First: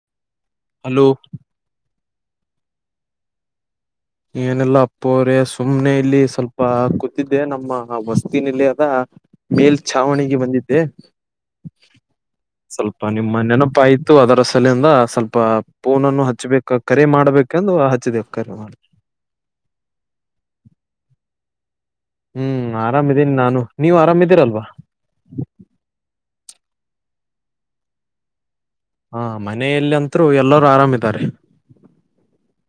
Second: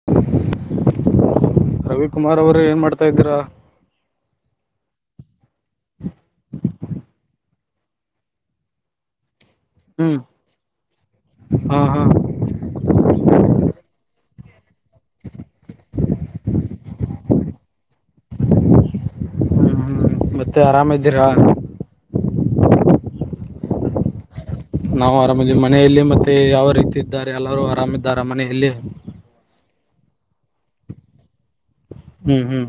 [inaudible] Hello [unintelligible] Ravikumar ಅವರೆ ಏನ್ ಮಾಡ್ತಾ ಇದೀರಾ [unintelligible] ಏನೆಲ್ಲಾ ಅಪ್ಪ ಅವ್ರೆ ಸುಮ್ನೆ ಇಲ್ಲಿ ಸ್ವಲ್ಪ ಕೂತಿದ್ದೆ ನಮ್ಮ ವಸ್ತಿನಲ್ಲಿ ಹ ಹ್ಮ್ ಮೇಲ್ಛಾವಣಿಗೆ ಬಂದಿದ್ದೆ ಹಾ ಹಾ ಸ್ವಲ್ಪ ನಿಮ್ಮ ನೆನಪ ಆಯ್ತು ಅದರ ಸಲೆಯಿಂದ ಸ್ವಲ್ಪ ಪೂನನ್ನು ಹಚ್ಚಬೇಕು ಕರೆ ಮಾಡ್ಬೇಕಂದು ಹಚ್ಚಿದೆವು ಕರೆ ಮಾಡ್ ಹ್ಮ್ ಹ್ಮ್ ಮತ್ತೆ ಆರಾಮ್ ಇದ್ದೀರಾ ಹ್ಮ್ ಆರಾಮ ಇದೀನಿ ನಾನು ನೀವು ಆರಾಮ್ದೀರಲ್ವಾ ನಾವು ಆರಾಮಿದೀವಿ ಮನೆಯಲ್ಲಿ ಮತ್ತೆ ಯಾರು ಇದಿದಾರೆ ಎಲ್ಲಾರೂ ಆರಾಮ ಇದ್ದಾರ ಮನೆಯಲ್ಲಿ ಹಾ ಮನೆಯಲ್ಲಿ ಅಂತರು ಎಲ್ಲರೂ ಆರಾಮಿದ್ದಾರೆ. ಹ್ಮ್ ಹ್ಮ್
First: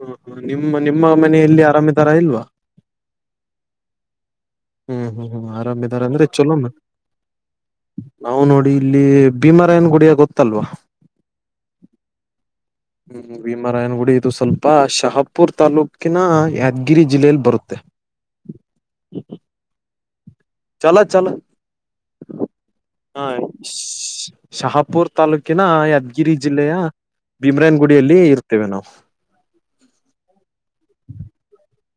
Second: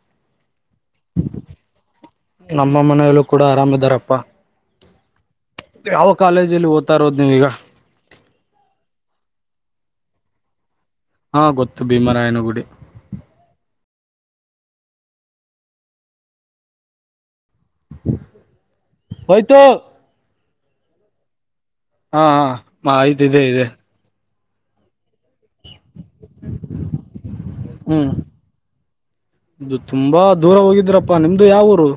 ಹ್ಮ ಹ ನಿಮ್ಮ ನಿಮ್ಮ ಮನೆಯಲ್ಲಿ ಆರಾಮ ಇದಾರ ಇಲ್ವಾ ನಮ್ಮ ಮನೆಯಲ್ಲೂ ಕೂಡ ಆರಾಮಿದಾರಪ್ಪ ಹ್ಮ್ ಹ್ಮ್ ಹ್ಮ್ ಆರಾಮಿದಾರ ಯಾವ ಅಂದ್ರೆ ಚೊಲೋಮ್ಮ ಕಾಲೇಜಲ್ಲಿ ಓದ್ತಾ ಇರೋದ್ ನೀವೀಗ ನಾವು ನೋಡಿ ಇಲ್ಲಿ ಭೀಮರಾಯನ್ ಗುಡಿಯ ಗೊತ್ತಲ್ವಾ ಹಾ ಗೊತ್ತು ಭೀಮರಾಯನಗುಡಿ ಹ್ಮ್ ಭೀಮಾರಾಯನಗುಡಿ ಇದು ಸ್ವಲ್ಪ ಶಹಪುರ್ ತಾಲ್ಲೂಕಿನ ಯಾದಗಿರಿ ಜಿಲ್ಲೆಯಲ್ಲಿ ಬರುತ್ತೆ ಹೋಯಿತು ಚಲೋ ಚಲೋ ಹಾ ಹಾ ಆಯ್ತ ಇದೆ ಇದೆ ಶಹಾಪುರ್ ತಾಾಲೂಕಿನ ಯಾದ್ಗಿರಿ ಜಿಲ್ಲೆಯ ಭೀಮ್ರೇನ್ ಹ್ಮ್ ಗುಡಿಯಲ್ಲಿ ಇರ್ತೇವೆ ನಾವು ಇದು ತುಂಬಾ ದೂರ ಹೋಗಿದ್ರಪ್ಪಾ ನಿಮ್ದು ಯಾವೂರು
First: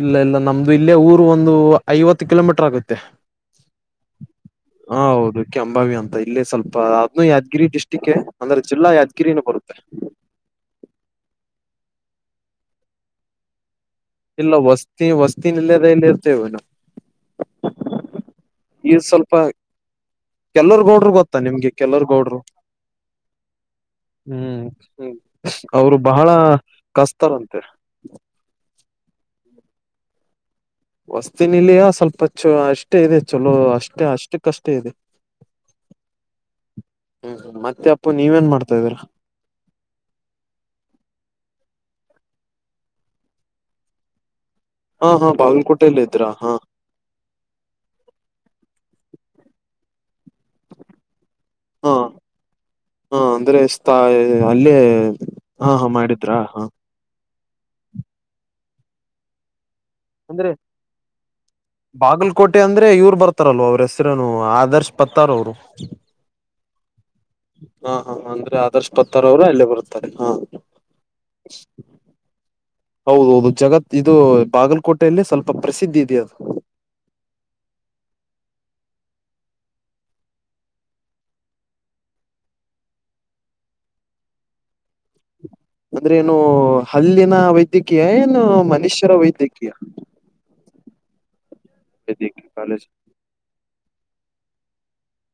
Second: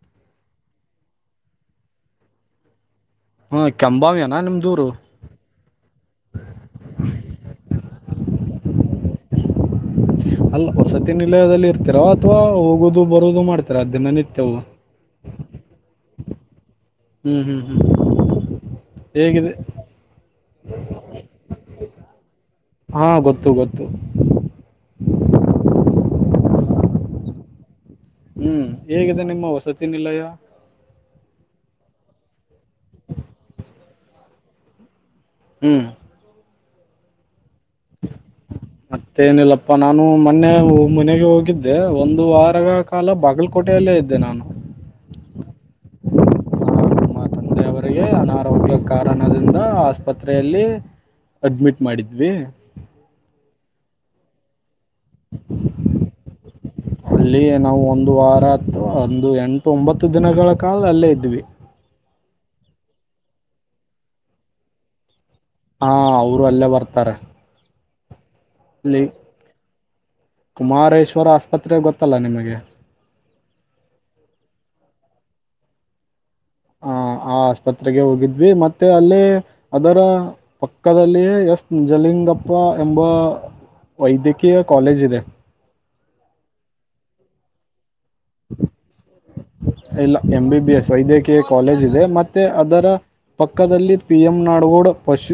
ಇಲ್ಲ ಇಲ್ಲ ನಮ್ದು ಇಲ್ಲೇ ಊರು ಒಂದು ಐವತ್ತು ಕಿಲೋಮೀಟರ್ ಆಗುತ್ತೆ ಹ್ಮ ಕೆಂಬಾಮಿ ಅನಾ ನಿಮ್ದೂರು ಕೆಅಂಬಾವಿ ಅಂತ ಇಲ್ಲಿ ಸ್ವಲ್ಪ ಅದ್ನು ಯಾದ್ಗಿರಿ ಡಿಸ್ಟ್ರಿಕ್ ಅಂದ್ರೆ ಜಿಲ್ಲಾ ಯಾದ್ಗಿರಿನೆ ಬರುತ್ತೆ ಅಲ್ಲ ವಸತಿ ನಿಲಯದಲ್ಲಿ ಇರ್ತೀರ ಅಥವಾ ಹೋಗೋದು ಬರದು ಮಾಡ್ತರಾ ದಿನ ಇಲ್ಲ ವಸ್ತಿ ವಸ್ತಿನಿಲಯದಲ್ಲಿ ಇರ್ತೇವೆ ನಾವು ಹ್ಮ್ ಹ್ಮ್ ಹ್ಮ್ ಹೇಗಿದೆ ಕೆಲ್ಲರ್ಗೌಡರು ಗೊತ್ತಾ ನಿಮ್ಗೆ ಕೆಲ್ಲರ್ಗೌಡರು ಹಾಂ ಗೊತ್ತು ಗೊತ್ತು ಹ್ಮ್ ಹ್ಮ ಅವ್ರು ಬಹಳ ಕಷ್ಟತರಂತೆ ಹ್ಮ್ ಹೇಗಿದೆ ನಿಮ್ಮ ವಸತಿ ನಿಲಯ ವಸತಿ ನಿಲಯ ಸ್ವಲ್ಪ ಚ ಅಷ್ಟೇ ಇದೆ ಚಲೋ ಅಷ್ಟೇ ಅಷ್ಟಕ್ಕಷ್ಟೇ ಇದೆ ಹ್ಮ್ ಹ್ಮ ಮತ್ತೆ ಅಪ್ಪು ನೀವೇನ್ ಮಾಡ್ತಾ ಇದ್ದೀರಾ ಏನಿಲ್ಲಪ್ಪ ನಾನು ಮೊನ್ನೆ ಮನೆಗೆ ಹೋಗಿದ್ದೆ ಒಂದು ವಾರ ಕಾಲ ಬಾಗಲಕೋಟೆಯಲ್ಲೇ ಇದ್ದೆ ನಾನು ಓಹೋ, ಬಾಗಲ್ಕೋಟೆಯಲ್ಲಿ ಇದ್ರ ಹಾ ನಮ್ಮ ತಂದೆಯವರಿಗೆ ಅನಾರೋಗ್ಯ ಕಾರಣದಿಂದ ಆಸ್ಪತ್ರೆಯಲ್ಲಿ ಅಡ್ಮಿಟ್ ಹಾ ಮಾಡಿದ್ವಿ. ಹಾ, ಅಂದ್ರೆ ದೋಸ್ತ ಅಲ್ಲೇ ಹಾ, ಹಾ ಮಾಡಿದ್ರಾ ಹಾ ಅಲ್ಲಿ ನಾವು ಒಂದು ವಾರ ಅಥವಾಒಂದು ಎಂಟು ಒಂಬತ್ತು ದಿನಗಳ ಅಂದ್ರೆ ಕಾಲ ಅಲ್ಲೇ ಇದ್ವಿ. ಬಾಗಲಕೋಟೆ ಅಂದ್ರೆ ಇವ್ರು ಬರ್ತಾರಲ್ವ ಅವ್ರ ಹೆಸರೇನು ಆದರ್ಶ್ ಪತ್ತಾರ್ ಅವರು ಹಾ, ಅವರು ಅಲ್ಲೇ ಬರ್ತಾರೆ. ಹಾ, ಹಾ, ಅಂದ್ರೆ- ಇಲ್ಲಿ ಆದರ್ಶಪತ್ತಾರ್ ಅವರ ಅಲ್ಲೇ ಬರುತ್ತಾರೆ. ಹಾ ಕುಮಾರೇಶ್ವರ ಆಸ್ಪತ್ರೆ ಗೊತ್ತಲ್ಲ ನಿಮಗೆ ಹೌದ, ಹೌದು ಜಗತ್ ಇದು ಬಾಗಲಕೋಟೆಯಲ್ಲಿ ಸ್ವಲ್ಪ ಪ್ರಸಿದ್ಧಿ ಇದೆ ಅದು. ಆ, ಆ ಆಸ್ಪತ್ರೆಗೆ ಹೋಗಿದ್ವಿ ಮತ್ತೆ ಅಲ್ಲಿ ಅದರ ಪಕ್ಕದಲ್ಲಿಯ 'ಎಸ್ ನಿಜಲಿಂಗಪ್ಪ' ಎಂಬ ವೈದ್ಯಕೀಯ ಕಾಲೇಜ ಇದೆ. ಅಂದ್ರೆ ಏನು ಹಲ್ಲಿನ ವೈದ್ಯಕೀಯ ಏನು ಮನುಷ್ಯರ ವೈದ್ಯಕೀಯ ಎಮ್, ಬಿ ಬಿ ಎಸ್ ವೈದ್ಯಕೀಯ ಕಾಲೇಜ್ ಇದೆ. ಮತ್ತು ವೈದ್ಯಕೀಯ ಅದರ ಕಾಲೇಜ್ ಪಕ್ಕದಲ್ಲಿ ಪಿ ಎಮ್ ನಾಡಗೋಡ್ ಪಶು,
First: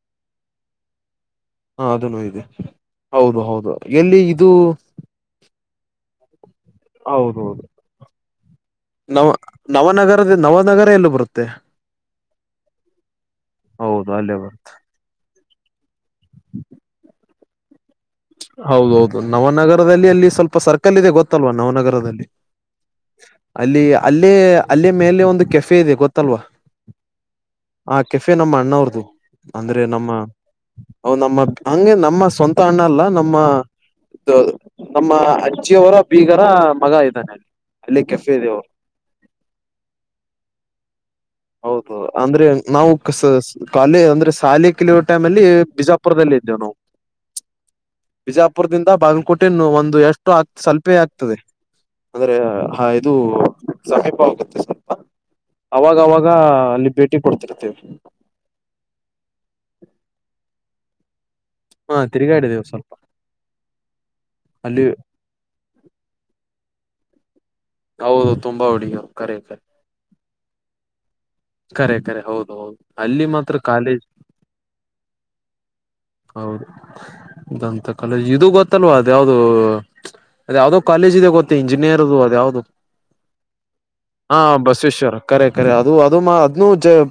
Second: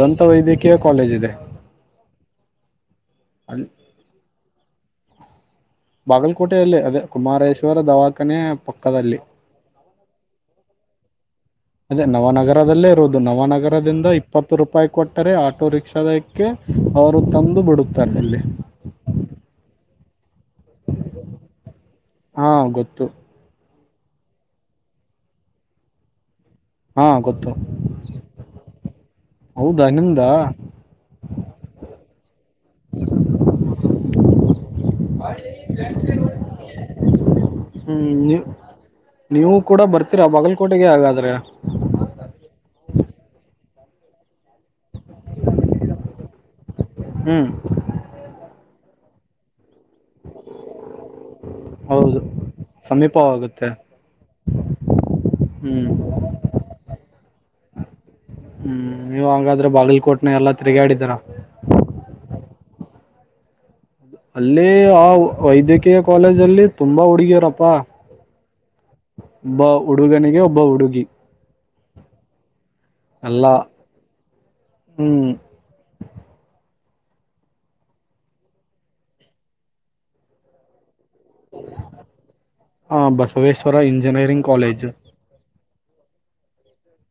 ದಂತ ವೈದ್ಯಕೀಯ ಕಾಲೇಜ್ ಇದೆ. ಹಾ, ಅದನ್ನು ಇದೆ ಹೌದು, ಅಲ್ಲಿ ಹೌದು ಎಲ್ಲಿ ಇದು- ಬಾಗಲಕೋಟೆಯಲ್ಲಿ ಅದೇ ಹೌದೌದು ಕುಮಾರೇಶ್ವರ ದವಾಖಾನೆ ಪಕ್ಕದಲ್ಲಿ. ನವ ನವನಗರದ, ನವನಗರ ಎಲ್ಲೂ ಬರುತ್ತೆ? ಅದೇ ನವನಗರದಲ್ಲೇ ಇರುವುದು ನವನಗರದಿಂದ ಹೌದು ಅಲ್ಲೇ ಬರ್ ಇಪ್ಪತ್ತು ರೂಪಾಯಿ ಕೊಟ್ಟರೆ ಆಟೋ ರಿಕ್ಷಕ್ಕೆ ಅವರು ತಂದು ಬಿಡುತ್ತಾರೆ ಅಲ್ಲಿ. ಹೌದೌದು ನವನಗರದಲ್ಲಿ ಅಲ್ಲಿ ಸ್ವಲ್ಪ ಸರ್ಕಲ್ ಇದೆ ಗೊತ್ತಲ್ವಾ ನವನಗರದಲ್ಲಿ. ಹಾ ಗೊತ್ತು ಅಲ್ಲಿ ಅಲ್ಲೇ ಅಲ್ಲೇ ಮೇಲೆ ಒಂದು ಕೆಫೆ ಇದೆ ಗೊತ್ತಲ್ವಾ ಹಾ ಗೊತ್ತು ಆ ಕೆಫೆ ನಮ್ಮ ಅಣ್ಣವ್ರದು ಅಂದ್ರೆ ಹೌದಾ ನಮ್ಮ ನಿಮ್ದಾ ಹ ನಮ್ಮ ಹಂಗೆ ನಮ್ಮ ಸ್ವಂತ ಅಣ್ಣಾಲ್ಲ ನಮ್ಮ ನಮ್ಮ ನಮ್ಮ ಅಜ್ಜಿಯವರ ಬೀಗರ ಮಗ ಇದ್ದಾನೆ ಅಲ್ಲಿ. ಅಲ್ಲೇ ಹ್ಮ್ ಕೆಫೆ ನೀ ಇದೆವು ನೀವು ಕೂಡ ಬರ್ತೀರಾ ಬಾಗಲ್ಕೋಟೆಗೆ ಹಾಗಾದ್ರೆ- ಹೌದು ಅಂದ್ರೆ ನಾವು ಕಸ ಅಲ್ಲಿಅಂದ್ರೆ ಶಾಲೆ ಕಲಿಯುವ ಟೈಮ್ ಅಲ್ಲಿ ಬಿಜಾಪುರದಲ್ಲಿ ಇದ್ದೇವು ನಾವು. ಹ್ಮ್, ಬಿಜಾಪುರದಿಂದ ಬಾಗಲಕೋಟೇನ್ನು ಒಂದು ಎಷ್ಟು ಆಗ್ ಸ್ವಲ್ಪೆ ಆಗ್ತದೆ ರಿ ಹೌದು ಅಂದ್ರೆ ಹ ಇದು ಸಮೀಪವಾಗುತ್ತೆ ಸಮೀಪ ಆಗುತ್ತೆ ಸ್ವಲ್ಪ. ಹ್ಮ್ ಅವಾಗವಾಗ [unintelligible] ಬೇಟಿ ಕೊಡ್ತಿರ್ತೇವಿ. ಹ್ಮ್, ನೀವ್ ಹಂಗಾದ್ರೆ ಬಾಗಲಕೋಟ್ನಾಗ ಎಲ್ಲಾ ತಿರುಗಾ ಆಡಿದರ. ಹಾ, ತಿಗಾಡಿದೆೇವು ಸ್ವಲ್ಪ ಅಲ್ಲೇ ಅಲ್ಲಿ ಆ ವೈದ್ಯಕೀಯ ಕಾಲೇಜ ಅಲ್ಲಿ ತುಂಬಾ ಹುಡುಗಿಯರಪ್ಪಾ ಹೌದು ತುಂಬಾ ಹುಡಗರು ಕರೇಕ್ಟ ಒಬ್ಬ ಹುಡುಗನಿಗೆ ಒಬ್ಬ ಹುಡುಗಿ ಕರೆ ಕರೆ ಹೌದು ಹೌದು ಅಲ್ಲಿ ಎಲ್ಲಾ ಮಾತ್ರ ಕಾಲೇಜ್ ಹ್ಮ್, ಹೌದು, ದಂತ ಕಾಲೇಜ್ ಇದು ಗೊತ್ತಲ್ವಾ ಅದ ಯಾವ್ದದು ಅದ ಯಾವ್ದೋ ಕಾಲೇಜ್ ಇದೆ ಗೊ ಮತ್ತೆ ಇಂಜಿನಿಯರದು ಅದ ಯಾವ್ದು ಹ ಬಸವೇಶ್ವರ ಹಾ ಇಂಜಿನಿಯರಿಂಗ್ ಕಾಲೇಜ್ 'ಬಸವೇಶ್ವರ್' ಕರೆ, ಕರೆ ಅದು, ಅದು ಮಾ ಅದ್ನು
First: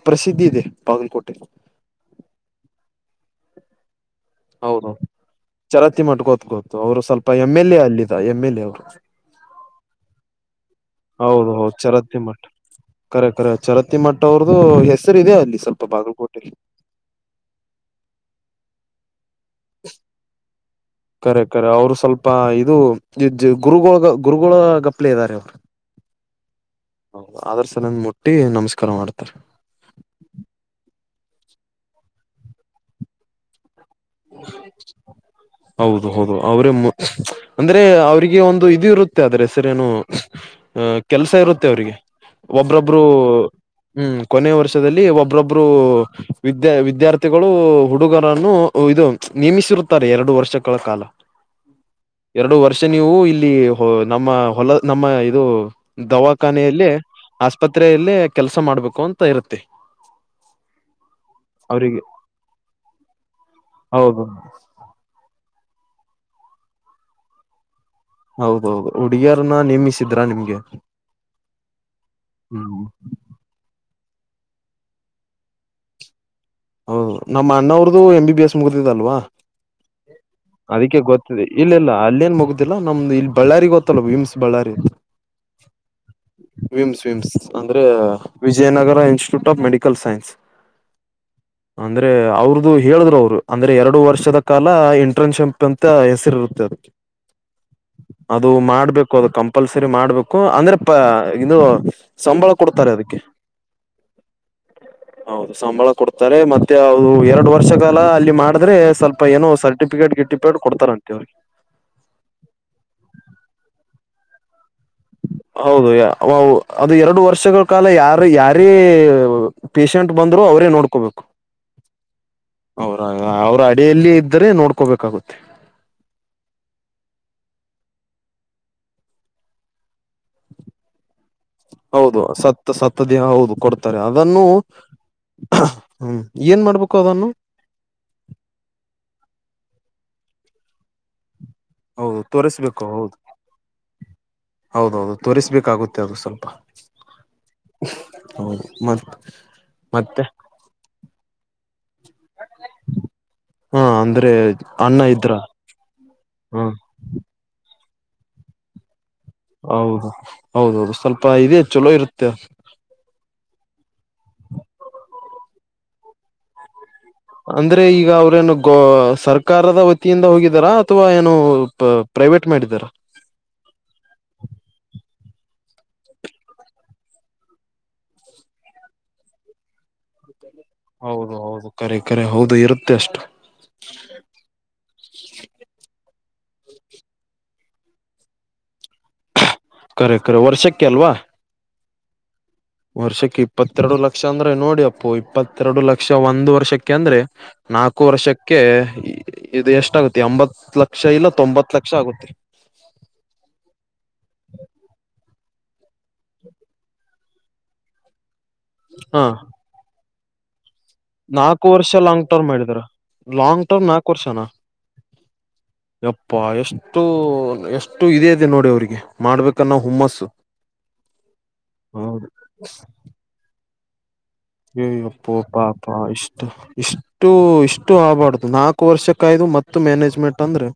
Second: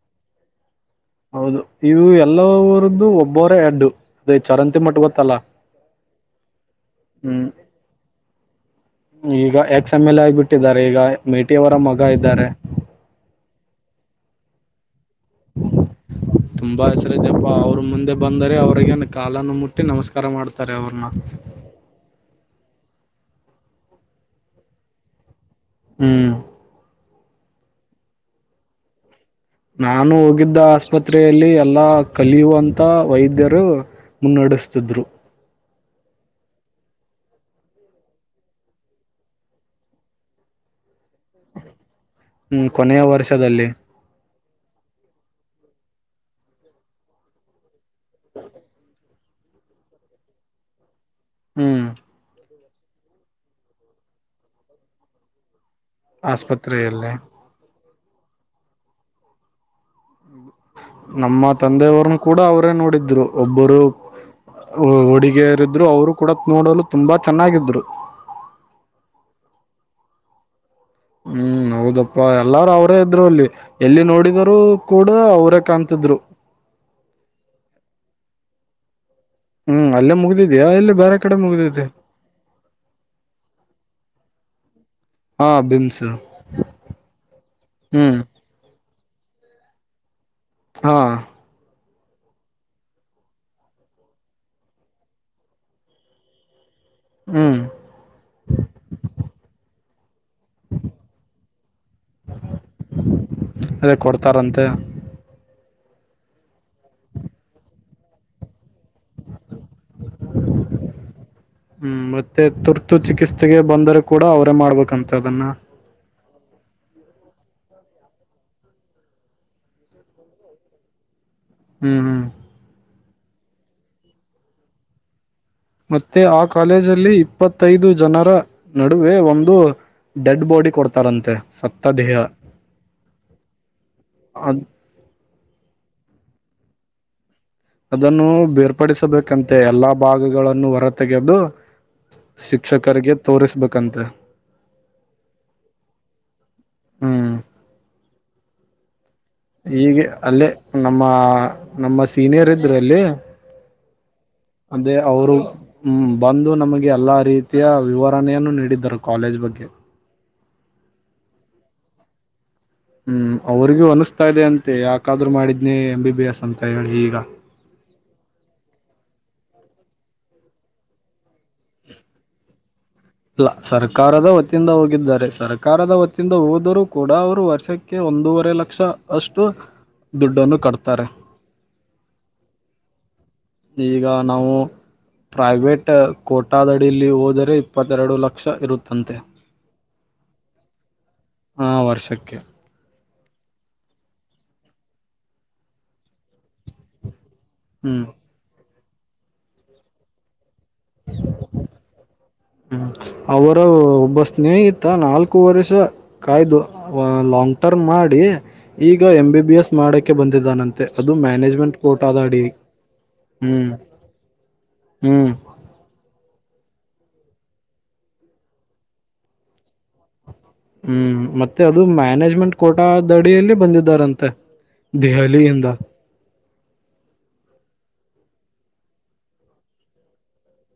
ಪ್ರಸಿದ್ಧಿ ಇದೆ. ಬಾಗಲಕೋಟೆ ಹೌದು ಇದು ಎಲ್ಲವರದ್ದು ಒಬ್ಬರ ಎಡ್ಡು ಅದೇ ಚರಂತಿ ಮಟ್ಟ ಗೊತ್ತಲ್ಲಾ ಚರಾತಿ ಮಾಟ್ಟು ಕೊತ್ ಗೊತ್ತುು ಅವ್ರು ಸ್ವಲ್ಪ ಎಮ್ ಎಲ್ ಎ ಅಲ್ಲಿಗ ಎಂ ಎಲ್ ಎ ಅವ್ರು. ಈಗ ಎಕ್ಸ್ ಎಮ್ ಎಲ್ ಎ ಆಗ್ಬಿಟ್ಟಿದ್ದಾರೆ ಇಗ ಹೌದು ಮೇಟಿ ಹೌದು ಅವರ ಮಗ ಚರತ್ತಿಮಠ ಇದ್ದಾರೆ. ಕರೆ ಕರೆ ಚರತ್ತಿ ಮಠ್ ಅವ್ರ್ದು ಹೆಸರಿದೆ ಅಲ್ಲಿ ಸ್ವಲ್ಪ ಬಾಗಲಕೋಟೆೆಯಲ್ಲಿ. ತುಂಬಾ ಹೆಸರ ಇದಪ್ಪಾ ಅವ್ರರು ಮುಂದೆ ಬಂದರೆ ಅವ್ರಗ ಕಾಲನ್ನು ಮುಟ್ಟಿ ನಮಸ್ಕಾರ ಮಾಡ್ತಾರೆ ಅವ್ರನ್ನ. ಅವ್ರು ಸ್ವಲ್ಪ ಇದು ಇಜ್ಜು ಗುರುಗಳಿಗೆ ಗುರುಗಳೇ ಗಪ್ಲೆ ಇದ್ದಾರೆ. ಹ್ಮ್ ಅವ್ರ್ ಸಲ ಮುಟ್ಟಿ ನಮಸ್ಕಾರ ಮಾಡ್ತರೆ. ನಾನು ಹೋಗಿದ್ದ ಆಸ್ಪತ್ರೆಯಲ್ಲಿ ಎಲ್ಲ ಕಲಿಯುವಂಥ ವೈದ್ಯರು ಮುನ್ನಡೆಸ್ತಿದ್ರು. ಹೌದು ಹೌದು ಅವರೇ [unintelligible] ಅಂದ್ರೆ ಅವ್ರಿಗೆ ಒಂದು ಇದು ಇರುತ್ತೆ ಆದ್ರೆ ಸರಿ ಏನು ಕೆಲ್ಸ ಇರುತ್ತೆ ಅವ್ರಿಗೆ. ಹ್ಮ್ ಒಬ್ರೊಬ್ರು. ಕೊನೆಯ ವರ್ಷದಲ್ಲಿ ಹ್ಮ್ ಕೊನೆ ವರ್ಷದಲ್ಲಿ ಒಬ್ಬ್ರೊಬ್ರು ವಿದ್ಯಾ ವಿದ್ಯಾರ್ಥಿಗಳು ಹುಡುಗರನ್ನ ಹೇ ಉದಯ್ ನಿಯಮಿಸಿರುತ್ತಾರೆ ಎರಡು ವರ್ಷಗಳ ಕಾಲ ಹ್ಮ್ ಎರಡು ವರ್ಷ. ನೀವು ಇಲ್ಲಿ ನಮ್ಮ ಹೊಲ ನಮ್ಮ ಇದು ದವಾಖಾನೆಯಲ್ಲಿ ಆಸ್ಪತ್ರೆಯಲ್ಲಿ ಆಸ್ಪತ್ರೆಯಲ್ಲಿ ಕೆಲ್ಸ ಮಾಡ್ಬೇಕು ಅಂತ ಇರುತ್ತೆ. ನಮ್ಮ ಅವರಿಗೆ ತಂದೆಯವ್ರನು ಕೂಡ ಅವರೇ ನೋಡಿದ್ರು ಒಬ್ಬರು. ಹೌದು ಹುಡುಗಿಯರಿದ್ರು ಅವರು ಕೂಡ ನೋಡಲು ತುಂಬಾ ಚೆನ್ನಾಗಿದ್ರು. ಹೌದೌದು ಹುಡುಗಿಯರನ್ನ ನೇಮಿಸಿದ್ರಾ ನಿಮ್ಗೆ. ಹ್ಮ್ ಹೌದಪ್ಪ ಎಲ್ಲಾರು ಹ್ಮ್ ಅವರೇ ಇದ್ರು ಅಲ್ಲಿ. ಎಲ್ಲಿ ನೋಡಿದರು ಕೂಡ ಅವರೇ ಕಾಣ್ತಿದ್ರು. ಹೌದು ನಮ್ಮ ಅಣ್ಣಾವ್ರುದು ಎಂ ಬಿ ಬಿ ಎಸ್ ಮುಗಿದಿದಲ್ವಾ. ಹ್ಮ್ ಅಲ್ಲೇ ಮುಗ್ದಿದ್ಯಾ ಇಲ್ಲಿ ಅದಕ್ಕೆ ಬೇರೆ ಕಡೆ ಗೊತ್ತಿದೆ ಇಲ್ಲ ಮುಗ್ದಿದೆ ಇಲ್ಲ ಅಲ್ಲೇನ್ ಮುಗು ತಲೆ ನಮ್ದು ಇಲ್ಲಿ ಬಳ್ಳಾರಿ ಗೊತ್ತಲ್ಲ ವಿಮ್ಸ್ ಬಳ್ಳಾರಿ. ಹಾ ಬಿಮ್ಸ್ ವಿಮ್ಸ್ ವಿಮ್ಸ್ ಅಂದ್ರೆ. ಹ್ಮ್ Vijayanagara institute of medical science. ಹಾ ಅಂದ್ರೆ ಅವ್ರದು ಹೇಳಿದರು ಅವ್ರು ಅಂದ್ರೆ ಎರಡು ವರ್ಷದ ಕಾಲ ಇಂಟರ್ನ್ಶಿಪ್ ಅಂತ ಹೆಸರಿ ಇರುತ್ತದೆ. ಓಕೆ ಹ್ಮ್ ಅದು ಮಾಡ್ಬೇಕು ಅದು ಕಂಪಲ್ಸರಿ ಮಾಡ್ಬೇಕು. ಕೊ ಅಂದ್ರೆ ಪ ಇದು ಸಂಬಳ ಕೊಡ್ತಾರೆ ಅದಕ್ಕೆ. ಅದೇ ಕೊಡ್ತಾರಂತೆ ಹೌದು ಸಂಬಳ ಕೊಡ್ತಾರೆ ಮತ್ತೆ ಅದು ಎರಡು ವರ್ಷ ಕಾಲ ಅಲ್ಲಿ ಮಾಡಿದ್ರೆ. ಸ್ವಲ್ಪ ಏನೋ ಸರ್ಟಿಫಿಕೇಟ್ ಗಿಪಿಟೇಡ್ ಕೊಡ್ತಾರಂತೆ. ಹ್ಮ್ ಮತ್ತೆ ತುರ್ತು ಚಿಕಿತ್ಸೆಗೆ ಬಂದರೆ ಕೂಡ ಅವರೇ ಮಾಡ್ಬೇಕಂತೆ ಅದನ್ನ. ಹೌದು ಅದು ಎರಡು ವರ್ಷಗಳ ಕಾಲ ಯಾರು ಯಾರೇ ಪೇಷಂಟ್ ಬಂದ್ರೆ ಅವರೇ ನೋಡ್ಕೋಬೇಕು. ಹ್ಮ್ ಹ್ಮ್ ಅವರ ಅವ್ರ ಅಡಿಯಲ್ಲಿ ಇದ್ದರೆ ನೋಡ್ಕೋಬೇಕಾಗುತ್ತೆ. ಮತ್ತೆ ಆ ಕಾಲೇಜಲ್ಲಿ ಇಪ್ಪತ್ತೈದು ಜನರ ನಡುವೆ ಒಂದು ಡೆಡ್ ಬಾಡಿ ಕೊಡ್ತಾರಂತೆ. ಸತ್ತ ದೇಹ ಹೌದು ಸತ್ತ್ ಸತ್ತ್ ದೇಹ ಹೌದು ಕೊಡ್ತಾರೆ ಅದನ್ನು ಅದ್ ಹ್ಮ್ ಏನ್ ಮಾಡ್ಬೇಕು ಅದನ್ನು, ಅದನ್ನು ಬೇರ್ಪಡಿಸಬೇಕಂತೆ ಎಲ್ಲಾ ಭಾಗಗಳನ್ನು ಹೊರ ತೆಗೆದು. ಹೌದು ತೋರಿಸ್ಬೇಕು ಶಿಕ್ಷಕರಿಗೆ ಹೌದು ತೋರಿಸ್ಬೇಕಂತ್ ಹೌದೌದು ತೋರಿಸ್ಬೇಕಾಗುತ್ತೆ ಅದು ಸ್ವಲ್ಪ ಹ್ಮ್ ಹೌದು [unintelligible] ಹೀಗೆ ಮತ್ತೆ ಅಲ್ಲೇ ನಮ್ಮ ನಮ್ಮ ಸೀನಿಯರ್ ಇದ್ರ ಅಲ್ಲಿ ಹಾ ಅಂದ್ರೆ ಅದೇ ಅಣ್ಣ ಇದ್ರ ಅವರು ಹ್ಮ ಬಂದು ಹಾ ನಮಗೆ ಎಲ್ಲಾ ರೀತಿ [unintelligible] ವಿವರಣೆಯನ್ನು ನೀಡಿದ್ದರು ಕಾಲೇಜ್ ಬಗ್ಗೆ ಹೌದು ಹೌದೌದು ಸ್ವಲ್ಪ ಇದೆ ಚಲೋ ಇರುತ್ತೆ ಹ್ಮ್ ಅವ್ರಿಗೂ ಅನಿಸ್ತಾ ಇದೆ ಅಂತೆ ಯಾಕಾದ್ರರು ಮಾಡಿದ್ನಿ ಎಂ ಬಿ ಬಿ ಎಸ್ ಅಂತ ಹೇಳಿ ಈಗ ಅಂದ್ರೆ ಈಗ ಅವ್ರೇನು ಗೋ ಸರ್ಕಾರದ ವತಿಯಿಂದ ಹೋಗಿದಾರಾ ಅಥವಾ ಏನು ಪ್ರೈವೇಟ್ ಮಾಡಿದಾರ ಇಲ್ಲ ಸರ್ಕಾರದ ವತಿಯಿಂದ ಹೋಗಿದ್ದಾರೆ ಸರ್ಕಾರದ ವತ್ತಿಯಿಂದ ಹೋದರೂ ಕೂಡ ಅವರು ವರ್ಷಕ್ಕೆ ಒಂದೂವರೆ ಲಕ್ಷ ಅಷ್ಟು ದುಡ್ಡನ್ನು ಕಟ್ತಾರೆ [unintelligible] ಕರೆ ಕರೆ ಹೌದು ಇರುತ್ತೆ ಅಷ್ಟು ಈಗ ನಾವು ಪ್ರೈವೇಟ್ ಕೋಟಾದಡಿಲ್ಲಿ ಹೋದರೆ ಇಪ್ಪತ್ತೆರಡು ಲಕ್ಷ ಇರುತ್ತಂತೆ ಕರೆ ಕರೆ ವರ್ಷಕ್ಕೆ ಅಲ್ವಾ ಹಾ ವರ್ಷಕ್ಕೆ ವರ್ಷಕ್ಕೆ ಇಪ್ಪತ್ತೆರಡು ಲಕ್ಷ ಅಂದ್ರೆ ನೋಡಿ ಅಪ್ಪು ಇಪ್ಪತ್ತೆರಡು ಲಕ್ಷ ಒಂದ್ ವರ್ಷಕ್ಕೆ ಅಂದ್ರೆ ಹ್ಮ್ ನಾಲ್ಕು ವರ್ಷಕ್ಕೆ ಇದು ಎಷ್ಟಾಗುತ್ತ ಎಂಬತ್ ಲಕ್ಷ ಇಲ್ಲ ತೊಂಬತ್ ಲಕ್ಷ ಆಗುತ್ತೆ ಹ್ಮ ಅವರ ಒಬ್ಬ ಸ್ನೇಹಿತ ನಾಲ್ಕು ವರ್ಷ ಕಾಯ್ದು ಲಾಂಗ್ ಟರ್ಮ್ ಮಾಡಿ ಈಗ ಹಾ ಎಂ ಬಿ ಬಿ ಎಸ್ ಮಾಡಕ್ಕೆ ಬಂದಿದ್ದಾನಂತೆ ಅದು ನಾಲ್ಕು ಮ್ಯಾನೇಜ್ಮೆಂಟ್ ವರ್ಷ ಲಾಂಗ್ ಕೋಟಾದಡಿ ಟರ್ಮ್ ಮಾಡಿದ್ರ ಲಾಂಗ್ ಹ್ಮ್ ಟರ್ಮ್ ನಾಲ್ಕು ವರ್ಷನಾ ಹ್ಮ್ ಯಪ್ಪಾ ಎಷ್ಟು ಎಷ್ಟು ಇದೆ ಇದೆ ನೋಡಿ ಅವ್ರಿಗೆ ಮಾಡ್ಬೇಕನ್ನೂ ಹುಮ್ಮಸ್ಸು ಹ್ಮ್ ಮತ್ತೆ ಅದು ಹೌದು ಮ್ಯಾನೇಜ್ಮೆಂಟ್ ಕೋಟ ದಡಿಯಲ್ಲಿ ಬಂದಿದ್ದಾರಂತೆ ಏ ಅಪ್ಪು ಅಪ್ಪಾ ದೆಹಲಿಯಿಂದ ಅಪ್ಪ ಇಷ್ಟ ಇಷ್ಟ ಇಷ್ಟು ಇಷ್ಟು ಆಗಬಾರ್ದು ನಾಲ್ಕು ವರ್ಷಕ್ಕಾಯ್ದು ಮತ್ತೆ ಮ್ಯಾನೇಜ್ಮೆಂಟ್ ಅಂದ್ರೆ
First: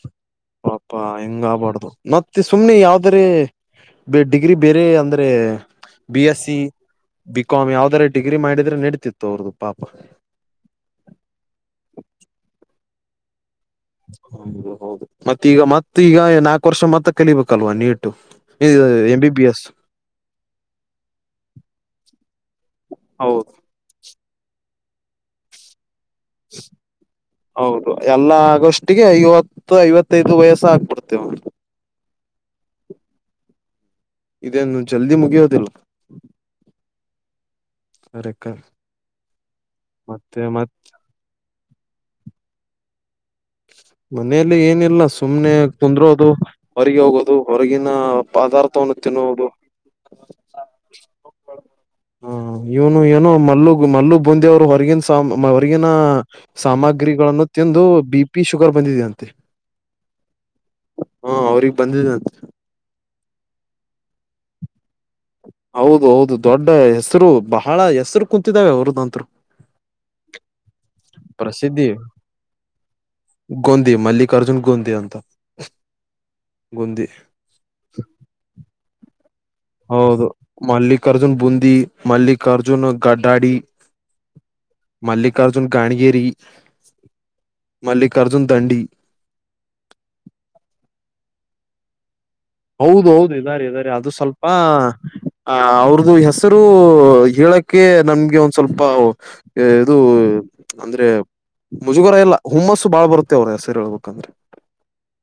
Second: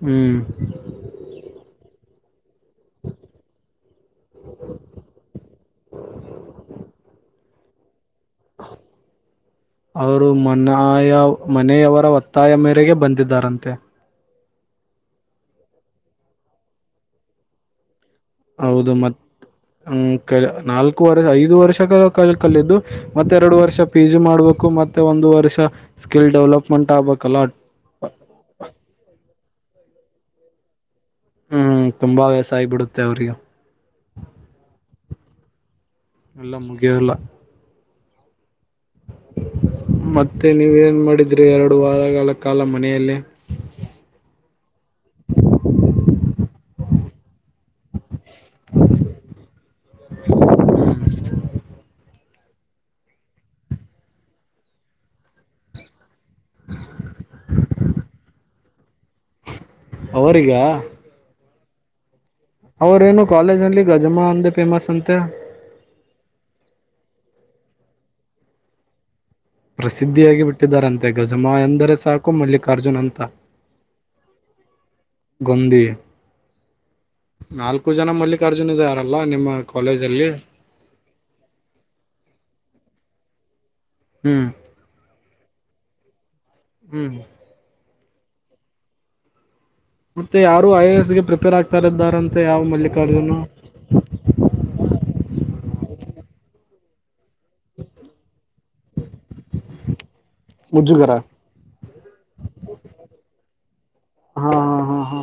ಹ್ಮ್ ಪಾ ಹಿಂಗ ಆಗಬಾರ್ದು ಮತ್ತೆ ಸುಮ್ನೆ ಯಾವ್ದರಿ ಡಿಗ್ರಿ ಬೇರೆ ಅಂದ್ರೆ B S C B com ಯಾವ್ದದಾರ ಡಿಗ್ರಿ ಮಾಡಿದ್ರೆ ನಡೀತಿತ್ತು ಅವ್ರದ್ದ ಪಾಪ ಅವರು ಮನಾಯಾ ಮನೆಯವರ ಒತ್ತಾಯ ಮೇರೆಗೆ ಬಂದಿದ್ದಾರಂತೆ ಹೌದು ಹೌದು ಮತ್ತ ಈಗ ಮತ್ತ ಈಗ ನಾಲ್ಕು ವರ್ಷ ಮತ್ತೆ ಕಲಿಬೇಕಲ್ವಾ ನೀಟು ಇದು ಹೌದು ಮತ್ ಎಂ ಬಿ ಬಿ ಎಸ್ ಹ್ಮ್ ನಾಲ್ಕು ವರೆ ಐದು ವರ್ಷಗಳ ಕಾಲ ಕಲಿದು ಹೌದು ಮತ್ತೆರಡು ವರ್ಷ ಪಿ ಜಿ ಮಾಡ್ಬೇಕು ಮತ್ತೆ ಒಂದು ವರ್ಷ ಸ್ಕಿಲ್ ಡೆವಲಪ್ಮೆಂಟ್ ಆಗ್ಬೇಕಲ್ಲ ಎಲ್ಲ ಆಗೋಷ್ಟಿಗೆ ಐವತ್ತು ಐವತ್ತೈದು ವಯಸ್ಸ ಆಗ್ಬಿಡ್ತೇವೆ ಹ್ಮ್ ತುಂಬಾ ವಯಸ್ಸು ಆಗಿಬಿಡುತ್ತೆ ಅವ್ರಿಗೆ ಇದೇನು ಜಲ್ದಿ ಮುಗಿಯೋದಿಲ್ಲ ಎಲ್ಲ ಮುಗಿಯಲ್ಲ ಆ ರೆಕ್ಕ ಮತ್ತೆ ನೀವೇನ್ ಮಾಡಿದ್ರಿ ಎರಡು ವಾರಗಳ ಕಾಲ ಮನೆಯಲ್ಲೇ ಮನೆಯಲ್ಲಿ ಏನಿಲ್ಲ ಸುಮ್ನೆ ಕುಂದ್ರೋದು ಹೊರಗೆ ಹೋಗೋದು ಹೊರಗಿನ ಪದಾರ್ಥವನ್ನು ತಿನ್ನುವುದು [unintelligible] ಹ್ ಹ್ಮ್ ಇವನು ಏನೋ ಮಲ್ಲುಗ್ ಮಲ್ಲು ಬುಂಧಿವರು ಹೊರಗನ್ ಸ ಹೊರಗಿನ ಸಾಮಗ್ರಿಗಳನ್ನು ತಿಂದು ಬಿ ಪಿ ಶುಗರ್ ಬಂದಿದಿಯಂತೆ ಅವರಿಗ ಹ್ಮ್ ಅವ್ರಿಗೆ ಬಂದಿದೆಯಂತೆ. ಅವ್ರೇನು ಕಾಲೇಜ್ ಅಲ್ಲಿ ಗಜಮ್ಮ ಅಂದೇ ಫೇಮಸ್ ಅಂತೆ ಹೌದು ಹೌದು ದೊಡ್ಡ ಹೆಸರು ಬಹಳ ಹೆಸರು ಕುಂತಿದ್ದಾವೆ ಅವರದಂತೂ ಪ್ರಸಿದ್ಧಿಯಾಗಿ ಬಿಟ್ಟಿದಾರಂತೆ ಗಜಮಾ ಎಂದರೆ ಸಾಕು ಮಲ್ಲಿಕಾರ್ಜುನ್ ಅಂತ. ಗೊಂದಿ ಮಲ್ಲಿಕಾರ್ಜುನ್ ಗೊಂದಿ ಅಂತ ಗೊಂದಿ ಗೊಂದಿ ನಾಲ್ಕು ಜನ ಮಲ್ಲಿಕಾರ್ಜುನ್ ಇದ್ದಾರಲ್ಲ ನಿಮ್ಮ ಹೌದು ಕಾಲೇಜಲ್ಲಿ ಮಲ್ಲಿಕಾರ್ಜುನ್ ಬುಂದಿ ಮಲ್ಲಿಕಾರ್ಜುನ್ ಗಡ್ಡಾಡಿ. ಹ್ಮ್ ಮಲ್ಲಿಕಾರ್ಜುನ್ ಗಾಣಗೇರಿ ಹ್ಮ್ ಮಲ್ಲಿಕಾರ್ಜುನ್ ದಂಡಿ ಮತ್ತೆ ಯಾರು ಐ ಎ ಎಸ್ ಗೆ ಪ್ರಿಪೇರ್ ಆಗ್ತಾ ಇದ್ದಾರಂತೆ ಯಾವ ಹೌದು ಹೌದು ಮಲ್ಲಿಕಾರ್ಜುನ್. ಇದಾರೆ ಇದಾರೆ ಅದು ಸ್ವಲ್ಪ್ ಪ್ಪ ಹಾ ಅವ್ರದು ಹೆಸರು ಹೇಳಕ್ಕ್ ಕೆ ನಮಗೆ ಒಂದು ಸ್ವಲ್ಪ ಇದು ಅಂದ್ರೆ ಮುಜುಗರ ಮುಜುಗರ ಇಲ್ಲ ಹುಮ್ಮಸ್ಸು ಬಾಳ್ ಬರುತ್ತೆ ಅವರು ಹೆಸರು ಹೇಳ್ಬೇಕಂದ್ರೆ. ಹಾ ಹಾ ಹಾ ಹಾ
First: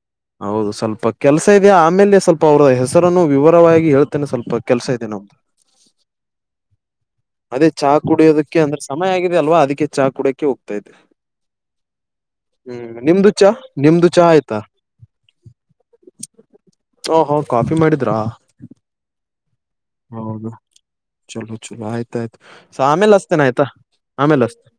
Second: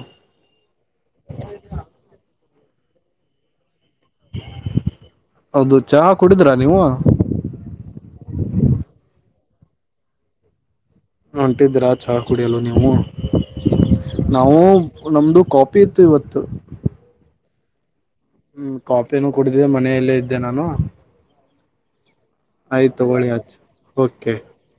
ಹೌದು ಸ್ವಲ್ಪ ಕೆಲಸ ಇದೆ ಆಮೇಲೆ ಸ್ವಲ್ಪ ಅವರ ಹೆಸರನ್ನು ವಿವರವಾಗಿ ಹೇಳ್ ತ್ತಾನೆ ಸ್ವಲ್ಪ ಕೆಲಸ ಇದೇನು. ಹೌದು ಚಹಾ ಕುಡಿದ್ರಾ ನೀವು ಅದೇ ಚಾ ಕುಡಿಯೋದಕ್ಕೆ ಅಂದ್ರೆ ಸಮಯ ಆಗಿದೆ ಅಲ್ವಾ ಅದಕ್ಕೆ ಚಾ ಕುಡಿಯೋಕೆ ಹೋಗ್ತಾ ಇದೆ. ಒಂಟಿದ್ರಾ ಕುಡಿಯಲು ನೀವು ಚಾ ನಿಮ್ದು ಚಾ ಆಯ್ತಾ ನಾವು ನಮದು ಕಾಫಿ ಇತ್ತು ಇವತ್ತು. ಓ ಹೋ ಕಾಫಿ ಮಾಡಿದ್ರಾ. ಹ್ಮ್ ಕಾಫಿನೂ ಕುಡಿದ್ದಿದೆ ಮನೆಯಲ್ಲೇ ಇದ್ದೆ ಹೌದು ನಾನು. ಚಲೋ ಚಲೋ ಆಯ್ತ ಆಯ್ತು ಸ ಆಯ್ತು ಆಮೇಲೆ ತಗೊಳ್ಳಿ ಅಸ್ತೇನೆ ಆಚ್ ಆಯ್ತಾ ಓಕೆ ಆಮೇಲೆ ಅಸ್ತೇನಿ